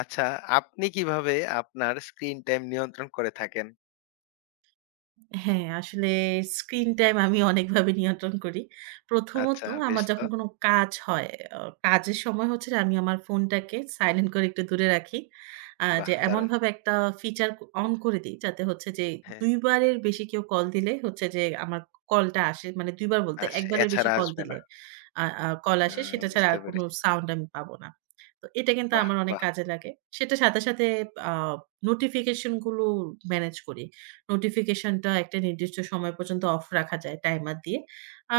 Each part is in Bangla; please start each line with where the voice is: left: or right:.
left: আচ্ছা, আপনি কিভাবে আপনার স্ক্রিন টাইম নিয়ন্ত্রণ করে থাকেন?
right: হ্যাঁ, আসলে স্ক্রিন টাইম আমি অনেকভাবে নিয়ন্ত্রণ করি। প্রথমত
left: আচ্ছা, বেশ
right: আমার
left: তো।
right: যখন কোনো কাজ হয়, অ কাজের সময় হচ্ছে যে আমি আমার ফোনটাকে সাইলেন্ট করে একটু দূরে রাখি। যে
left: বাহ! দারুণ।
right: এমনভাবে একটা ফিচার অন করে দিই যাতে হচ্ছে যে
left: হ্যাঁ,
right: ২ বারের বেশি কেউ কল দিলে হচ্ছে যে আমার কলটা আসে। মানে ২ বার বলতে
left: আস
right: ১ বারের বেশি
left: এছাড়া
right: কল
left: আসবে
right: দিলে
left: না।
right: আ আ কল
left: আ
right: আসে সেটা ছাড়া
left: বুঝতে
right: আর কোনো
left: পেরেছি।
right: সাউন্ড আমি পাবো না। তো এটা কিন্তু
left: বাহ!
right: আমার অনেক
left: বাহ!
right: কাজে লাগে। সেটার সাথে, সাথে আ নোটিফিকেশন গুলো ম্যানেজ করি। নোটিফিকেশনটা একটা নির্দিষ্ট সময় পর্যন্ত অফ রাখা যায় টাইমার দিয়ে।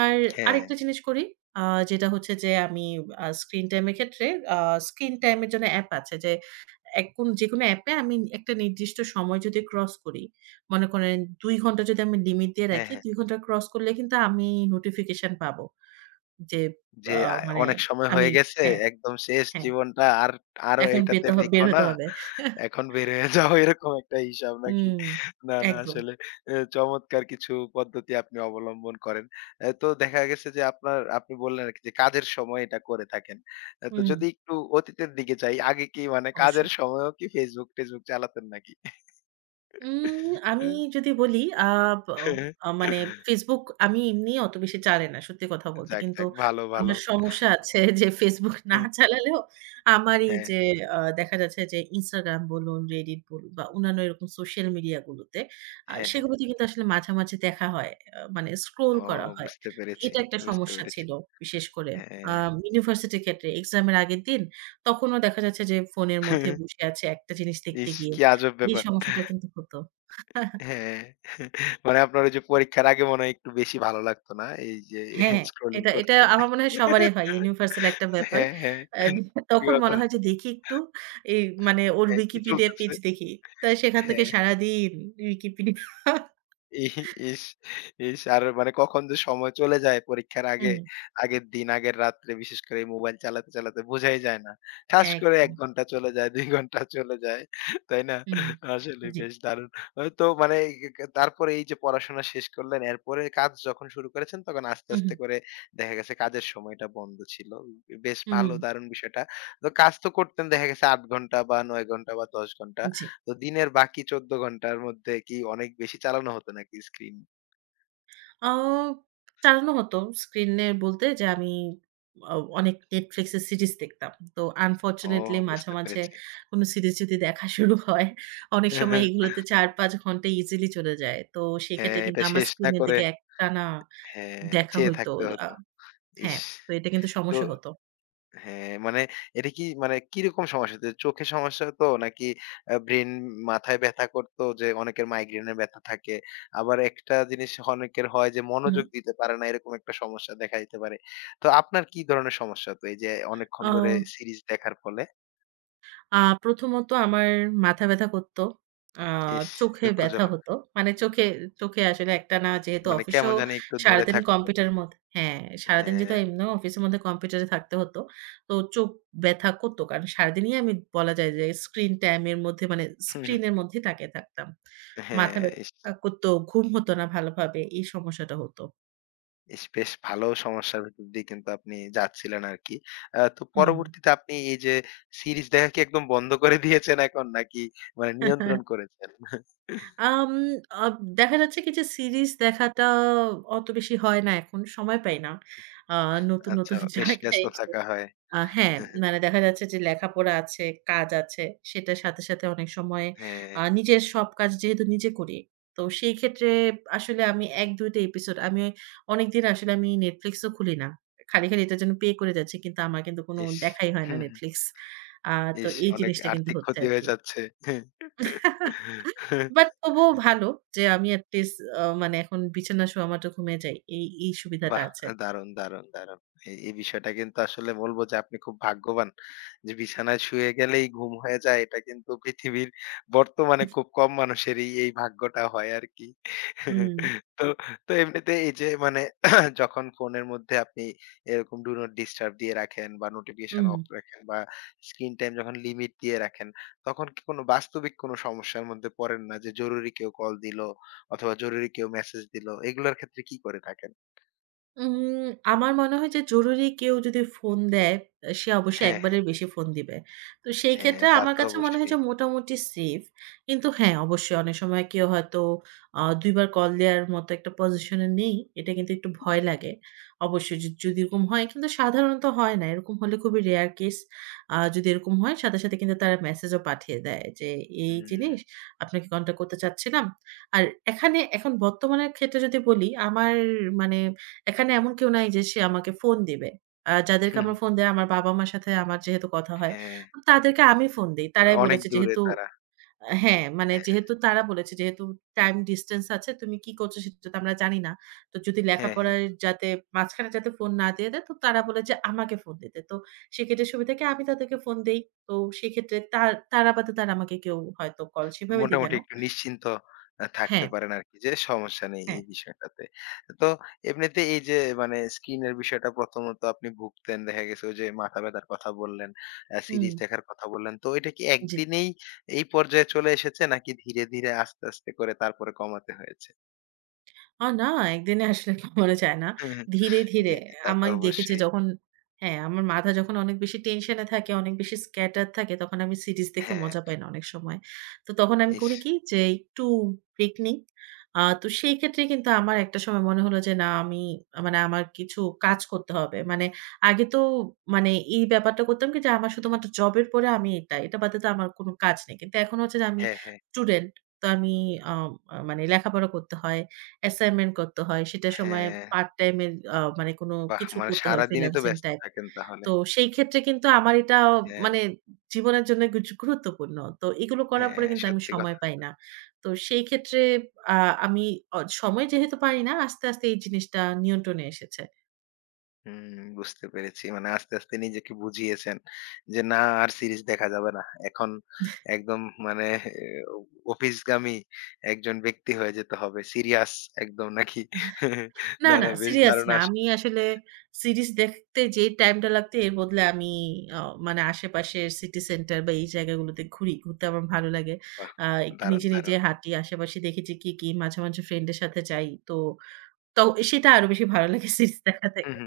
right: আর
left: হ্যাঁ,
right: আরেকটা জিনিস করি, আ যেটা হচ্ছে যে আমি স্ক্রিন টাইম এর ক্ষেত্রে আ স্ক্রিন টাইম এর জন্য অ্যাপ আছে যে এখন যেকোনো অ্যাপে আমি একটা নির্দিষ্ট সময় যদি ক্রস করি, মনে করেন ২ ঘন্টা যদি আমি লিমিট দিয়ে
left: হ্যাঁ,
right: রাখি,
left: হ্যাঁ।
right: ২ ঘন্টা ক্রস করলে কিন্তু আমি নোটিফিকেশন পাবো যে
left: যে
right: আ
left: আ
right: মানে
left: অনেক সময়
right: আমি
left: হয়ে গেছে,
right: হ্যাঁ,
left: একদম শেষ
right: হ্যাঁ,
left: জীবনটা আর আরো
right: এখন
left: এইটাতে
right: বের
left: দেখো
right: হতে
left: না।
right: হবে।
left: এখন বের হয়ে যাও এরকম একটা হিসাব নাকি?
right: হুম,
left: না, না
right: একদম।
left: আসলে চমৎকার কিছু পদ্ধতি আপনি অবলম্বন করেন। তো দেখা গেছে যে আপনি বললেন আরকি যে কাজের সময় এটা করে থাকেন। তো
right: হুম,
left: যদি একটু অতীতের দিকে যাই, আগে কি মানে কাজের
right: অবশ্যই।
left: সময়ও কি Facebook টেসবুক চালাতেন নাকি?
right: উম আমি যদি বলি আ ব আ মানে Facebook আমি এমনি অত বেশি চালাই না সত্যি কথা বলতে।
left: যাক,
right: কিন্তু
left: যাক ভালো, ভালো।
right: আমার সমস্যা আছে যে Facebook না
left: হ্যাঁ,
right: চালালেও আমার এই
left: হ্যাঁ,
right: যে দেখা যাচ্ছে যে Instagram বলুন, Reddit বলুন বা অন্যান্য এরকম সোশ্যাল মিডিয়া গুলোতে
left: হ্যাঁ।
right: সেগুলোতে কিন্তু আসলে মাঝামাঝি দেখা হয়। মানে স্ক্রল
left: ও,
right: করা হয়।
left: বুঝতে পেরেছি,
right: এটা একটা
left: বুঝতে
right: সমস্যা
left: পেরেছি।
right: ছিল বিশেষ করে।
left: হ্যাঁ।
right: ইউনিভার্সিটির ক্ষেত্রে এক্সাম এর আগের দিন তখনও দেখা যাচ্ছে যে ফোনের মধ্যে বসে আছি একটা জিনিস দেখতে
left: ইস!
right: গিয়ে।
left: কি আজব
right: এই
left: ব্যাপার।
right: সমস্যাটা কিন্তু হতো।
left: হ্যাঁ, মানে আপনার ওই যে পরীক্ষার আগে মনে হয় একটু বেশি ভালো লাগতো না? এই যে
right: হ্যাঁ,
left: স্ক্রলিং
right: এটা এটা
left: করতে।
right: আমার মনে হয় সবারই হয়। ইউনিভার্সাল একটা ব্যাপার।
left: হ্যাঁ, হ্যাঁ।
right: আ
left: সত্যি
right: তখন
left: কথা।
right: মনে হয় যে দেখি একটু, এই মানে ওর
left: হ্যাঁ, কি
right: Wikipedia
left: চলতেছে?
right: পেজ দেখি। তা সেখান থেকে
left: হ্যাঁ।
right: সারাদিন Wikipedia।
left: ইহ ইস! ইস! আর মানে কখন যে সময় চলে যায় পরীক্ষার আগে,
right: হুম,
left: আগের দিন, আগের রাত্রে বিশেষ করে এই মোবাইল চালাতে, চালাতে বোঝাই যায় না। ঠাস করে
right: একদম।
left: ১ ঘন্টা চলে যায়, ২ ঘন্টা চলে যায়। তাই না?
right: হুম।
left: আসলে
right: জি।
left: বেশ দারুণ। তো মানে এ কে তারপরে এই যে পড়াশোনা শেষ করলেন, এরপরে কাজ যখন শুরু করেছেন তখন আস্তে,
right: হু, হু।
left: আস্তে করে দেখা গেছে কাজের সময়টা বন্ধ ছিল। বেশ
right: হুম,
left: ভালো দারুণ বিষয়টা। তো কাজ তো করতেন দেখা গেছে ৮ ঘন্টা বা ৯ ঘন্টা বা ১০ ঘন্টা।
right: জি।
left: তো দিনের বাকি ১৪ ঘন্টার মধ্যে কি অনেক বেশি চালানো হতো নাকি স্ক্রিন?
right: আ চালানো হতো, স্ক্রিনে বলতে যে আমি অ অনেক Netflix এর সিরিজ দেখতাম। তো
left: ও,
right: আনফরচুনেটলি মাঝে,
left: বুঝতে
right: মাঝে
left: পেরেছি।
right: কোন সিরিজ যদি দেখা শুরু হয়, অনেক সময় এগুলোতে ৪-৫ ঘন্টা ইজিলি চলে যায়। তো সেক্ষেত্রে
left: হ্যাঁ,
right: কিন্তু
left: এটা
right: আমার
left: শেষ না
right: স্ক্রিনের
left: করে
right: দিকে একটানা
left: হ্যাঁ,
right: দেখা
left: চেয়ে
right: হইতো।
left: থাকতে
right: আ
left: হতো। ইস!
right: হ্যাঁ, তো এটা কিন্তু
left: তো
right: সমস্যা হতো।
left: হ্যাঁ, মানে এটা কি মানে কিরকম সমস্যা হতো? চোখে সমস্যা হতো নাকি ব্রেইন মাথায় ব্যাথা করতো যে অনেকের মাইগ্রেনের ব্যথা থাকে। আবার একটা জিনিস অনেকের হয় যে
right: উহু।
left: মনোযোগ দিতে পারে না এরকম একটা সমস্যা দেখা দিতে পারে। তো আপনার কি ধরনের সমস্যা হতো এই যে অনেকক্ষণ
right: আ
left: ধরে সিরিজ দেখার ফলে?
right: আ প্রথমত আমার মাথা ব্যথা করত। আ
left: ইস!
right: চোখে ব্যথা
left: দুঃখজনক।
right: হতো। মানে চোখে চোখে আসলে একটানা যেহেতু
left: মানে
right: অফিসেও
left: কেমন জানি একটু ধরে
right: সারাদিন
left: থাকতো।
right: কম্পিউটারের মধ্যে হ্যাঁ, সারাদিন যেহেতু
left: হ্যাঁ,
right: এমনিও অফিসের মধ্যে কম্পিউটারে থাকতে হতো। তো চোখ ব্যথা করত। কারণ সারাদিনই আমি বলা যায় যে স্ক্রিন টাইম এর মধ্যে মানে স্ক্রিনের মধ্যেই তাকিয়ে থাকতাম। মাথা
left: হ্যাঁ, ইস!
right: ব্যথা করত, ঘুম হতো না ভালোভাবে। এই সমস্যাটা হতো।
left: ইস! বেশ ভালো সমস্যার ভেতর দিয়ে কিন্তু আপনি যাচ্ছিলেন আরকি। তো
right: হুম।
left: পরবর্তীতে আপনি এই যে সিরিজ দেখা কি একদম বন্ধ করে দিয়েছেন এখন নাকি মানে নিয়ন্ত্রণ করেছেন?
right: আম আব দেখা যাচ্ছে কি যে সিরিজ দেখাটা অত বেশি হয় না এখন, সময় পাই না। আ নতুন,
left: আচ্ছা,
right: নতুন
left: বেশ
right: জায়গায়
left: ব্যস্ত
right: এসে
left: থাকা হয়।
right: হ্যাঁ, মানে দেখা যাচ্ছে যে লেখাপড়া আছে, কাজ আছে। সেটার সাথে, সাথে অনেক সময়
left: হ্যাঁ,
right: নিজের সব কাজ যেহেতু নিজে করি, তো সেই ক্ষেত্রে আসলে আমি ১-২ টা এপিসোড আমি অনেকদিন আসলে আমি Netflix ও খুলি না। খালি, খালি এটার জন্য পে করে যাচ্ছি। কিন্তু আমার কিন্তু কোনো
left: ইস!
right: দেখাই হয় না Netflix। আ তো
left: ইস!
right: এই
left: অনেক
right: জিনিসটা কিন্তু
left: আর্থিক
right: হচ্ছে
left: ক্ষতি
right: আরকি।
left: হয়ে যাচ্ছে।
right: বাট তবুও ভালো যে আমি এট লিস্ট মানে এখন বিছানা শোয়া মাত্র ঘুমিয়ে যাই। এই, এই সুবিধাটা
left: বাহ!
right: আছে।
left: দারুণ, দারুণ, দারুণ। এই, এই বিষয়টা কিন্তু আসলে বলব যে আপনি খুব ভাগ্যবান। যে বিছানায় শুয়ে গেলেই ঘুম হয়ে যায় এটা কিন্তু পৃথিবীর বর্তমানে খুব কম মানুষেরই এই ভাগ্যটা হয় আরকি।
right: হুম,
left: তো, তো এমনিতে এই যে মানে যখন ফোনের মধ্যে আপনি এরকম ডু নট ডিস্টার্ব দিয়ে রাখেন বা নোটিফিকেশন
right: হুম।
left: অফ রাখেন বা স্ক্রিন টাইম যখন লিমিট দিয়ে রাখেন, তখন কি কোনো বাস্তবিক কোনো সমস্যার মধ্যে পড়েন না? যে জরুরি কেউ কল দিল অথবা জরুরি কেউ মেসেজ দিল, এগুলোর ক্ষেত্রে কি করে থাকেন?
right: উম আমার মনে হয় যে জরুরি কেউ যদি ফোন দেয়, সে অবশ্যই
left: হ্যাঁ, হ্যাঁ,
right: একবারের বেশি ফোন দিবে। তো সেই
left: হ্যাঁ,
right: ক্ষেত্রে
left: তা
right: আমার
left: তো
right: কাছে মনে হয়
left: অবশ্যই।
right: যে মোটামুটি সেফ। কিন্তু হ্যাঁ, অবশ্যই অনেক সময় কেউ হয়তো ২ বার কল দেওয়ার মতো একটা পজিশন এ নেই। এটা কিন্তু একটু ভয় লাগে। অবশ্যই যদি এরকম হয় কিন্তু সাধারণত হয় না। এরকম হলে খুবই রেয়ার কেস। যদি এরকম হয় সাথে, সাথে কিন্তু তারা মেসেজও পাঠিয়ে দেয় যে, "এই
left: হুম,
right: জিনিস আপনাকে কনট্যাক্ট করতে চাচ্ছিলাম।" আর এখানে এখন বর্তমানের ক্ষেত্রে যদি বলি আমার মানে এখানে এমন কেউ নাই যে সে আমাকে ফোন দিবে। যাদেরকে
left: হুম,
right: আমার ফোন দেয়, আমার বাবা-মার সাথে আমার যেহেতু কথা হয়,
left: হ্যাঁ,
right: তো তাদেরকে আমি ফোন দেই। তারাই
left: অনেক
right: বলেছে
left: দূরে
right: যেহেতু
left: তারা।
right: হ্যাঁ, মানে
left: হ্যাঁ,
right: যেহেতু তারা বলেছে যেহেতু টাইম ডিসট্যান্স আছে, তুমি কি করছো সেটা তো আমরা জানি না। তো যদি
left: হ্যাঁ, হ্যাঁ।
right: লেখাপড়ায় যাতে মাঝখানে যাতে ফোন না দিয়ে দেয় তো তারা বলে যে আমাকে ফোন দিতে। তো সেক্ষেত্রে সুবিধা কি, আমি তাদেরকে ফোন দেই। তো সেক্ষেত্রে তারা বাদে তারা আমাকে কেউ হয়তো কল সেভাবে দিবে
left: মোটামুটি
right: না।
left: একটু নিশ্চিন্ত
right: হ্যাঁ,
left: থাকতে পারেন আরকি যে সমস্যা নেই
right: হ্যাঁ।
left: এই বিষয়টাতে। তো এমনিতে এই যে মানে স্কিনের বিষয়টা প্রথমত আপনি ভুগতেন। দেখা গেছে ওই যে মাথা ব্যাথার কথা বললেন,
right: হুম,
left: সিরিজ দেখার কথা বললেন। তো এটা কি
right: জি।
left: একদিনেই এই পর্যায়ে চলে এসেছে নাকি ধীরে, ধীরে আস্তে, আস্তে করে তারপরে কমাতে হয়েছে?
right: না, একদিনে আসলে কমানো যায় না। ধীরে, ধীরে
left: জি, জি, তা
right: আমি
left: তো
right: দেখেছি
left: অবশ্যই।
right: যখন হ্যাঁ, আমার মাথা যখন অনেক বেশি টেনশন এ থাকে, অনেক বেশি scattered থাকে তখন আমি সিরিজ দেখেও
left: হ্যাঁ,
right: মজা পাই না অনেক সময়। তো তখন আমি
left: ইস!
right: করি কি, যে একটু ব্রেক নেই। তো সেই ক্ষেত্রে কিন্তু আমার একটা সময় মনে হলো যে না আমি মানে আমার কিছু কাজ করতে হবে। মানে আগে তো মানে এই ব্যাপারটা করতাম কি যে আমার শুধুমাত্র জবের পরে আমি এটা, এটা বাদে তো আমার কোনো কাজ নেই। কিন্তু এখন হচ্ছে যে আমি
left: হ্যাঁ, হ্যাঁ,
right: স্টুডেন্ট। তো আমি আ মানে লেখাপড়া করতে হয়। অ্যাসাইনমেন্ট করতে হয়। সেটার সময়
left: হ্যাঁ।
right: পার্ট টাইম এর মানে কোনো
left: বাহ!
right: কিছু
left: মানে
right: করতে হয়,
left: সারাদিনই তো
right: ফ্রিল্যান্সিং
left: ব্যস্ত
right: টাইপ।
left: থাকেন তাহলে।
right: তো সেই ক্ষেত্রে কিন্তু আমার এটা
left: হ্যাঁ,
right: মানে জীবনের জন্য গুরুত্বপূর্ণ। তো এগুলো করার পরে
left: হ্যাঁ,
right: কিন্তু আমি
left: সত্যি
right: সময়
left: কথা।
right: পাই না। তো সেই ক্ষেত্রে আ আমি সময় যেহেতু পাই না, আস্তে, আস্তে এই জিনিসটা নিয়ন্ত্রণে এসেছে।
left: হুম, বুঝতে পেরেছি। মানে আস্তে, আস্তে নিজেকে বুঝিয়েছেন যে, না আর সিরিজ দেখা যাবে না। এখন একদম মানে অ অফিসগামী একজন ব্যক্তি হয়ে যেতে হবে। সিরিয়াস একদম নাকি?
right: না,
left: না,
right: না
left: না বেশ
right: সিরিয়াস
left: দারুণ
right: না। আমি
left: আসলে।
right: আসলে সিরিজ দেখতে যে টাইমটা লাগতো এর বদলে আমি অ মানে আশেপাশের সিটি সেন্টার বা এই জায়গাগুলোতে ঘুরি। ঘুরতে আমার ভালো লাগে।
left: বাহ!
right: আ একটু
left: দারুণ,
right: নিজে, নিজে
left: দারুণ।
right: হাঁটি। আশেপাশে দেখি যে কি, কি, মাঝে, মাঝে ফ্রেন্ডের সাথে যাই। তো, তো সেটা আরো বেশি ভালো লাগে সিরিজ দেখা
left: হু,
right: থেকে।
left: হু।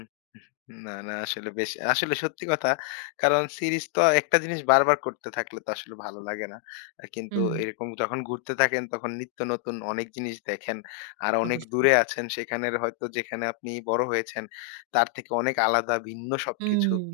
left: না, না আসলে বেশ আসলে সত্যি কথা। কারণ সিরিজ তো একটা জিনিস বারবার করতে থাকলে তো আসলে ভালো লাগে না। কিন্তু
right: হুম,
left: এরকম যখন ঘুরতে থাকেন তখন নিত্য নতুন অনেক জিনিস দেখেন। আর অনেক
right: অবশ্যই।
left: দূরে আছেন সেখানের হয়তো যেখানে আপনি বড় হয়েছেন তার থেকে অনেক আলাদা ভিন্ন সবকিছু।
right: হুম,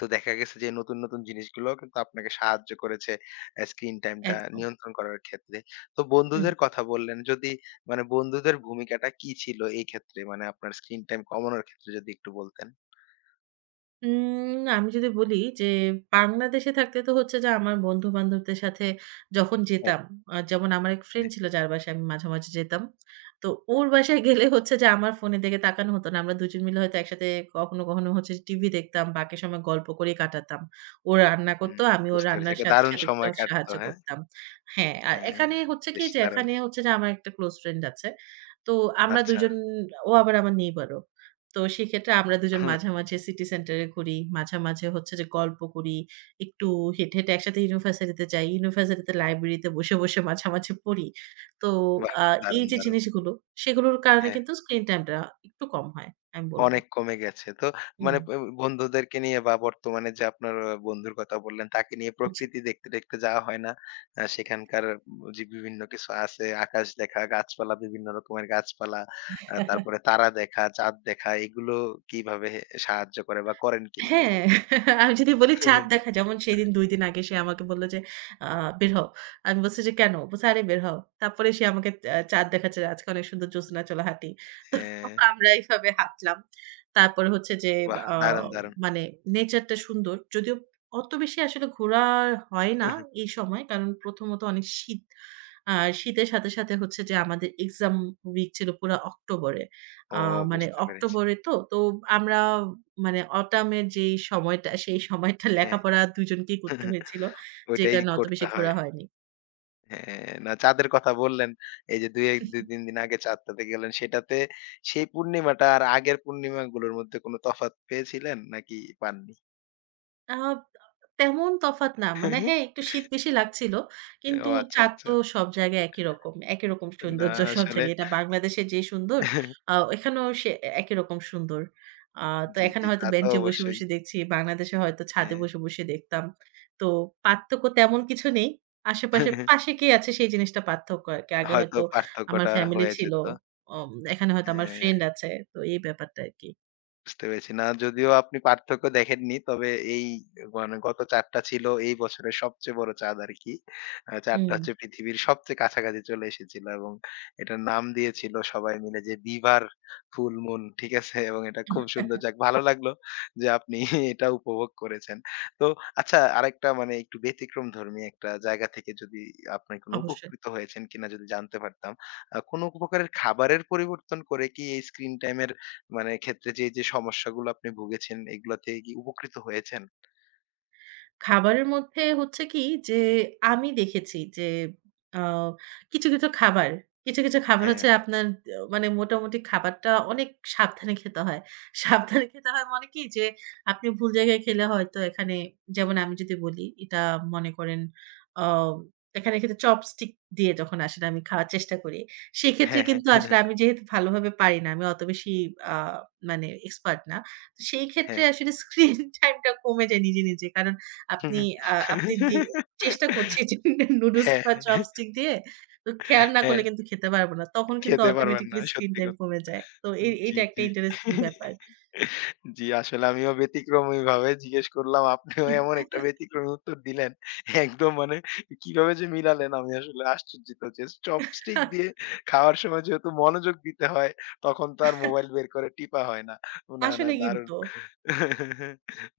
left: তো দেখা গেছে যে নতুন, নতুন জিনিসগুলো কিন্তু আপনাকে সাহায্য করেছে স্ক্রিন টাইমটা
right: একদম।
left: নিয়ন্ত্রণ করার ক্ষেত্রে। তো
right: হুম।
left: বন্ধুদের কথা বললেন, যদি মানে বন্ধুদের ভূমিকাটা কি ছিল এই ক্ষেত্রে? মানে আপনার স্ক্রিন টাইম কমানোর ক্ষেত্রে যদি একটু বলতেন।
right: আমি যদি বলি যে বাংলাদেশে থাকতে তো হচ্ছে যে আমার বন্ধু-বান্ধবদের সাথে যখন
left: হ্যাঁ,
right: যেতাম, যেমন আমার এক ফ্রেন্ড
left: হ্যাঁ।
right: ছিল যার বাসায় আমি মাঝে, মাঝে যেতাম। তো ওর বাসায় গেলে হচ্ছে যে আমার ফোনের দিকে তাকানো হতো না। আমরা দুজন মিলে হয়তো একসাথে কখনো, কখনো হচ্ছে টিভি দেখতাম, বাকি সময় গল্প করেই কাটাতাম। ও রান্না
left: হুম,
right: করতো, আমি ওর
left: বুঝতে পেরেছি।
right: রান্নার
left: একটা
right: সাথে,
left: দারুণ
right: সাথে একটু
left: সময় কাটতো,
right: সাহায্য
left: হ্যাঁ?
right: করতাম। হ্যাঁ, আর
left: হ্যাঁ,
right: এখানে হচ্ছে কি
left: বেশ
right: যে
left: দারুণ।
right: এখানে হচ্ছে যে আমার একটা ক্লোজ ফ্রেন্ড আছে। তো আমরা
left: আচ্ছা।
right: দুজন, ও আবার আমার নেইবারও। তো সেক্ষেত্রে আমরা দুজন
left: হুম,
right: মাঝামাঝি সিটি সেন্টারে ঘুরি। মাঝামাঝি হচ্ছে যে গল্প করি। একটু হেঁটে, হেঁটে একসাথে ইউনিভার্সিটিতে যাই। ইউনিভার্সিটিতে লাইব্রেরিতে বসে, বসে মাঝামাঝি পড়ি। তো
left: বাহ!
right: আ এই
left: দারুণ,
right: যে
left: দারুণ।
right: জিনিসগুলো, সেগুলোর কারণে
left: হ্যাঁ।
right: কিন্তু স্ক্রিন টাইমটা একটু কম হয়, আমি বলব।
left: অনেক কমে গেছে। তো
right: হুম,
left: মানে বন্ধুদেরকে নিয়ে বা বর্তমানে যে আপনার বন্ধুর কথা বললেন, তাকে নিয়ে
right: জি।
left: প্রকৃতি দেখতে, দেখতে যাওয়া হয় না। সেখানকার যে বিভিন্ন কিছু আছে, আকাশ দেখা, গাছপালা, বিভিন্ন রকমের গাছপালা, তারপরে তারা দেখা, চাঁদ দেখা, এগুলো কিভাবে সাহায্য করে বা করেন কিনা
right: হ্যাঁ,
left: এগুলো?
right: আমি যদি বলি চাঁদ দেখা, যেমন সেদিন ২ দিন আগে সে আমাকে বলল যে, "আ বের হও।" আমি বলছি যে, "কেন?" বলছে, "আরে বের হও।" তারপরে সে আমাকে চাঁদ দেখাচ্ছে যে আজকে অনেক সুন্দর জ্যোৎস্না, চলো হাঁটি। তো
left: হ্যাঁ,
right: আমরা এইভাবে হাঁটলাম। তারপরে হচ্ছে যে
left: বাহ!
right: আ
left: দারুণ, দারুণ।
right: মানে নেচারটা সুন্দর। যদিও অত বেশি আসলে ঘোরা হয় না এই সময়। কারণ প্রথমত অনেক শীত। আর শীতের সাথে, সাথে হচ্ছে যে আমাদের এক্সাম উইক ছিল পুরা অক্টোবরে। আ
left: ও,
right: মানে
left: বুঝতে পেরেছি।
right: অক্টোবরে তো, তো আমরা মানে অটামের যেই সময়টা, সেই সময়টা
left: হ্যাঁ,
right: লেখাপড়া দুজনকেই করতে হয়েছিল। যে
left: ওইটাই
right: কারণে অত
left: করতে
right: বেশি
left: হয়।
right: ঘোরা হয়নি।
left: হ্যাঁ, না চাঁদের কথা বললেন। এই যে ২ এক ২-৩ দিন আগে চাঁদটাতে গেলেন সেটাতে সেই পূর্ণিমাটা আর আগের পূর্ণিমাগুলোর মধ্যে কোনো তফাৎ পেয়েছিলেন নাকি পাননি?
right: আ তেমন তফাৎ না। মানে হ্যাঁ, একটু শীত বেশি লাগছিল। কিন্তু
left: ও, আচ্ছা,
right: চাঁদ
left: আচ্ছা।
right: তো সব জায়গায় একই রকম। একই রকম
left: না
right: সৌন্দর্য সব
left: আসলে
right: জায়গায়। এটা বাংলাদেশে যে সুন্দর, এখানেও সে একই রকম সুন্দর। আ তো
left: জি,
right: এখানে
left: জি
right: হয়তো
left: তা তো
right: বেঞ্চে বসে,
left: অবশ্যই।
right: বসে দেখছি। বাংলাদেশে হয়তো ছাদে
left: হ্যাঁ।
right: বসে, বসে দেখতাম। তো পার্থক্য তেমন কিছু নেই। আশেপাশে পাশে কে আছে সেই জিনিসটা পার্থক্য আরকি। আগে
left: হয়তো
right: হয়তো আমার
left: পার্থক্যটা
right: ফ্যামিলি
left: হয়ে
right: ছিল।
left: যেত।
right: এখানে হয়তো আমার
left: হ্যাঁ।
right: ফ্রেন্ড আছে। তো এই ব্যাপারটা আরকি।
left: বুঝতে পেরেছি। না যদিও আপনি পার্থক্য দেখেননি, তবে এই মানে গত ৪ টা ছিল এই বছরের সবচেয়ে বড় চাঁদ আরকি। ৪ টা
right: হুম।
left: হচ্ছে পৃথিবীর সবচেয়ে কাছাকাছি চলে এসেছিল এবং এটার নাম দিয়েছিল সবাই মিলে যে বিভার ফুল মুন, ঠিক আছে? এবং এটা খুব সুন্দর। যাক ভালো লাগলো যে আপনি এটা উপভোগ করেছেন। তো আচ্ছা আরেকটা মানে একটু ব্যতিক্রমধর্মী একটা জায়গা থেকে যদি আপনি কোনো
right: অবশ্যই।
left: উপকৃত হয়েছেন কিনা যদি জানতে পারতাম। কোনো প্রকারের খাবারের পরিবর্তন করে কি এই স্ক্রিন টাইম এর মানে ক্ষেত্রে যে, যে সমস্যাগুলো আপনি ভুগেছেন এগুলা থেকে কি উপকৃত হয়েছেন?
right: খাবারের মধ্যে হচ্ছে কি যে আমি দেখেছি যে আ কিছু, কিছু খাবার, কিছু, কিছু খাবার
left: হ্যাঁ,
right: হচ্ছে আপনার মানে মোটামুটি খাবারটা অনেক সাবধানে খেতে হয়। সাবধানে খেতে হয় মানে কি যে আপনি ভুল জায়গায় খেলে হয়তো এখানে, যেমন আমি যদি বলি এটা মনে করেন আ এখানে কিন্তু চপস্টিক দিয়ে যখন আসলে আমি খাওয়ার চেষ্টা করি। সেক্ষেত্রে
left: হ্যাঁ,
right: কিন্তু আসলে
left: হ্যাঁ,
right: আমি যেহেতু ভালোভাবে পারি না, আমি অত বেশি আ মানে এক্সপার্ট না। তো সেই ক্ষেত্রে
left: হ্যাঁ।
right: আসলে স্ক্রিন টাইমটা কমে যায় নিজে, নিজে। কারণ আপনি আপনি যে চেষ্টা করছি যে নুডলস
left: হ্যাঁ,
right: খাওয়ার
left: হ্যাঁ,
right: চপস্টিক দিয়ে, তো খেয়াল না
left: হ্যাঁ,
right: করলে কিন্তু খেতে পারব না। তখন কিন্তু
left: খেতে পারবেন না
right: অটোমেটিক্যালি স্ক্রিন
left: সত্যি
right: টাইম
left: কথা।
right: কমে যায়। তো এই
left: জি,
right: এইটা একটা
left: জি।
right: ইন্টারেস্টিং ব্যাপার।
left: জি, আসলে আমিও ব্যতিক্রমীভাবে জিজ্ঞেস করলাম। আপনিও এমন একটা ব্যতিক্রমী উত্তর দিলেন। একদম মানে কিভাবে যে মিলালেন আমি আসলে আশ্চর্যিত যে চপস্টিক দিয়ে খাওয়ার সময় যেহেতু মনোযোগ দিতে হয়, তখন তো আর মোবাইল বের করে টিপা হয় না। না, না
right: আসলে
left: দারুণ।
right: কিন্তু।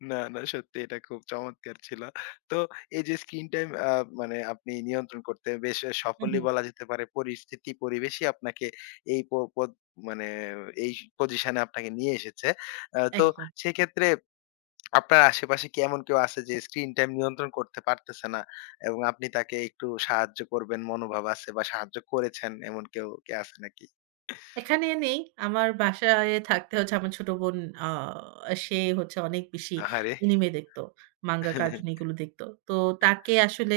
left: না, না সত্যি এটা খুব চমৎকার ছিল। তো এই যে স্ক্রিন টাইম মানে আপনি নিয়ন্ত্রণ করতে বেশ
right: হু, হু।
left: সফলই বলা যেতে পারে। পরিস্থিতি পরিবেশই আপনাকে এই প পদ মানে এই পজিশনে আপনাকে নিয়ে এসেছে। তো
right: একদম।
left: সেক্ষেত্রে আপনার আশেপাশে কি এমন কেউ আছে যে স্ক্রিন টাইম নিয়ন্ত্রণ করতে পারতেছে না এবং আপনি তাকে একটু সাহায্য করবেন মনোভাব আছে বা সাহায্য করেছেন এমন কেউ কি আছে নাকি?
right: এখানে নেই। আমার বাসায় থাকতে হচ্ছে আমার ছোট বোন, আ সে হচ্ছে অনেক বেশি
left: আহারে!
right: এনিমে দেখতো। মাঙ্গা, কার্টুন এগুলো দেখতো। তো তাকে আসলে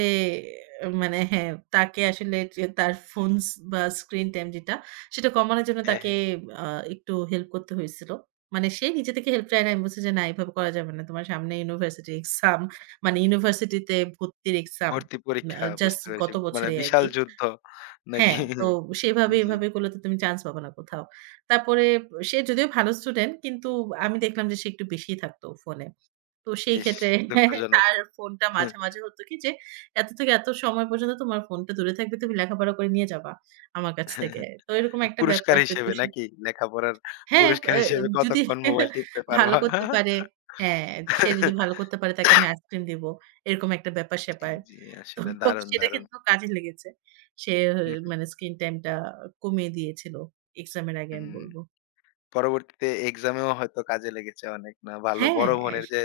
right: মানে হ্যাঁ, তাকে আসলে যে তার ফোনস বা স্ক্রিন টাইম যেটা, সেটা কমানোর জন্য
left: হ্যাঁ,
right: তাকে
left: হ্যাঁ।
right: আ একটু হেল্প করতে হয়েছিল। মানে সে নিজে থেকে হেল্প চায় নাই। আমি বলছি যে, "না, এভাবে করা যাবে না। তোমার সামনে ইউনিভার্সিটি এক্সাম," মানে ইউনিভার্সিটিতে ভর্তির এক্সাম।
left: ভর্তি পরীক্ষা
right: জাস্ট
left: বুঝতে পেরেছি।
right: গত
left: মানে
right: বছরেই
left: বিশাল
right: আরকি।
left: যুদ্ধ নাকি?
right: হ্যাঁ, তো সেভাবে
left: জি।
right: এভাবে করলে তো তুমি চান্স পাবা না কোথাও। তারপরে সে যদিও ভালো স্টুডেন্ট কিন্তু আমি দেখলাম যে সে একটু বেশিই থাকতো ফোনে। তো সেই
left: ইস!
right: ক্ষেত্রে
left: দুঃখজনক।
right: তার ফোনটা মাঝে, মাঝে হতো কি যে এত থেকে এত সময় পর্যন্ত তোমার ফোনটা দূরে থাকবে, তুমি লেখাপড়া করে নিয়ে যাবা আমার কাছ থেকে। তো এরকম একটা
left: পুরস্কার
right: ব্যাপার, যদিও
left: হিসেবে
right: সে
left: নাকি? লেখাপড়ার
right: হ্যাঁ,
left: পুরস্কার
right: এ
left: হিসেবে
right: যদি
left: কতক্ষণ মোবাইল টিপতে
right: ভালো
left: পারবা?
right: করতে পারে, হ্যাঁ, সে যদি ভালো করতে পারে তাকে আমি আইসক্রিম দিব। এরকম একটা
left: জি,
right: ব্যাপার-স্যাপার।
left: জি।
right: তো
left: আসলে দারুণ,
right: সেটা
left: দারুণ।
right: কিন্তু কাজে লেগেছে। সে
left: হুম, হুম।
right: মানে স্ক্রিন টাইম টা কমিয়ে দিয়েছিল এক্সাম এর আগে, আমি
left: হুম।
right: বলব।
left: পরবর্তীতে এক্সামেও হয়তো কাজে লেগেছে অনেক। না ভালো বড়
right: হ্যাঁ,
left: বোনের যে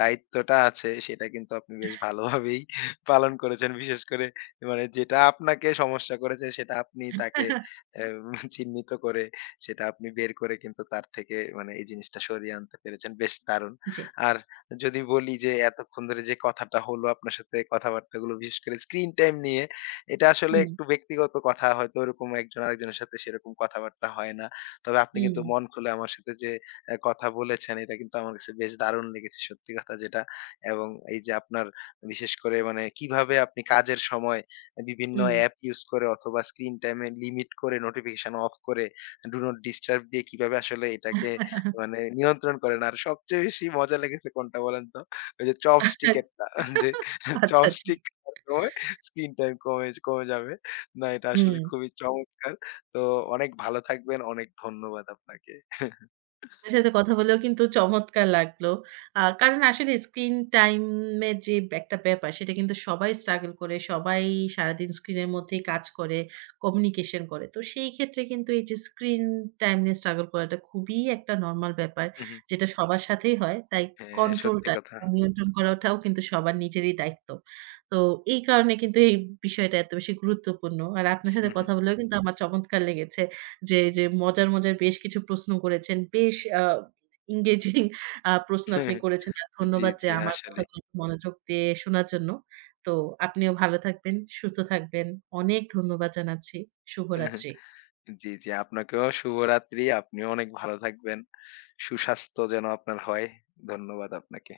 left: দায়িত্বটা আছে সেটা কিন্তু আপনি বেশ ভালোভাবেই পালন করেছেন। বিশেষ করে মানে যেটা আপনাকে সমস্যা করেছে সেটা আপনি তাকে অ্যা চিহ্নিত করে সেটা আপনি বের করে কিন্তু তার থেকে মানে এই জিনিসটা সরিয়ে আনতে পেরেছেন। বেশ দারুণ।
right: জি।
left: আর যদি বলি যে এতক্ষণ ধরে যে কথাটা হলো আপনার সাথে কথাবার্তাগুলো বিশেষ করে স্ক্রিন টাইম নিয়ে, এটা আসলে
right: হুম,
left: একটু ব্যক্তিগত কথা হয়তো ওরকম একজন আরেকজনের সাথে সেরকম কথাবার্তা হয় না। তবে আপনি
right: হুম,
left: কিন্তু মন খুলে আমার সাথে যে কথা বলেছেন এটা কিন্তু আমার কাছে বেশ দারুণ লেগেছে সত্যি কথা যেটা। এবং এই যে আপনার বিশেষ করে মানে কিভাবে আপনি কাজের সময় বিভিন্ন
right: হুম।
left: অ্যাপ ইউজ করে অথবা স্ক্রিন টাইম এ লিমিট করে নোটিফিকেশন অফ করে ডু নট ডিস্টার্ব দিয়ে কিভাবে আসলে এটাকে মানে নিয়ন্ত্রণ করেন। আর সবচেয়ে বেশি মজা লেগেছে কোনটা বলেন তো? ওই যে চপস্টিক এরটা যে
right: আচ্ছা, জি।
left: চপস্টিক খাওয়ার সময় স্ক্রিন টাইম কমে কমে যাবে। না এটা
right: হুম।
left: আসলে খুবই চমৎকার। তো অনেক ভালো থাকবেন। অনেক ধন্যবাদ আপনাকে।
right: আপনার সাথে কথা বলেও কিন্তু চমৎকার লাগলো। কারণ আসলে স্ক্রিন টাইম এর যে একটা ব্যাপার সেটা কিন্তু সবাই স্ট্রাগল করে, সবাই সারাদিন স্ক্রিনের মধ্যেই কাজ করে, কমিউনিকেশন করে। তো সেই ক্ষেত্রে কিন্তু এই যে স্ক্রিন টাইম নিয়ে স্ট্রাগল করাটা খুবই একটা নরমাল ব্যাপার।
left: হু, হু।
right: যেটা সবার সাথেই হয়। তাই
left: হ্যাঁ, সত্যি
right: কন্ট্রোলটা
left: কথা।
right: নিয়ন্ত্রণ করাটাও কিন্তু সবার নিজেরই দায়িত্ব। তো এই কারণে কিন্তু এই বিষয়টা এত বেশি গুরুত্বপূর্ণ। আর আপনার
left: হু,
right: সাথে
left: হু।
right: কথা বলেও কিন্তু আমার চমৎকার লেগেছে। যে, যে মজার, মজার বেশ কিছু প্রশ্ন করেছেন। বেশ engaging প্রশ্ন আপনি করেছেন। আর
left: জি,
right: ধন্যবাদ যে
left: জি
right: আমার
left: আসলেই।
right: কথাগুলো মনোযোগ দিয়ে শোনার জন্য। তো আপনিও ভালো থাকবেন, সুস্থ থাকবেন। অনেক ধন্যবাদ জানাচ্ছি। শুভরাত্রি।
left: জি, জি আপনাকেও শুভরাত্রি। আপনিও অনেক ভালো থাকবেন। সুস্বাস্থ্য যেন আপনার হয়। ধন্যবাদ আপনাকে।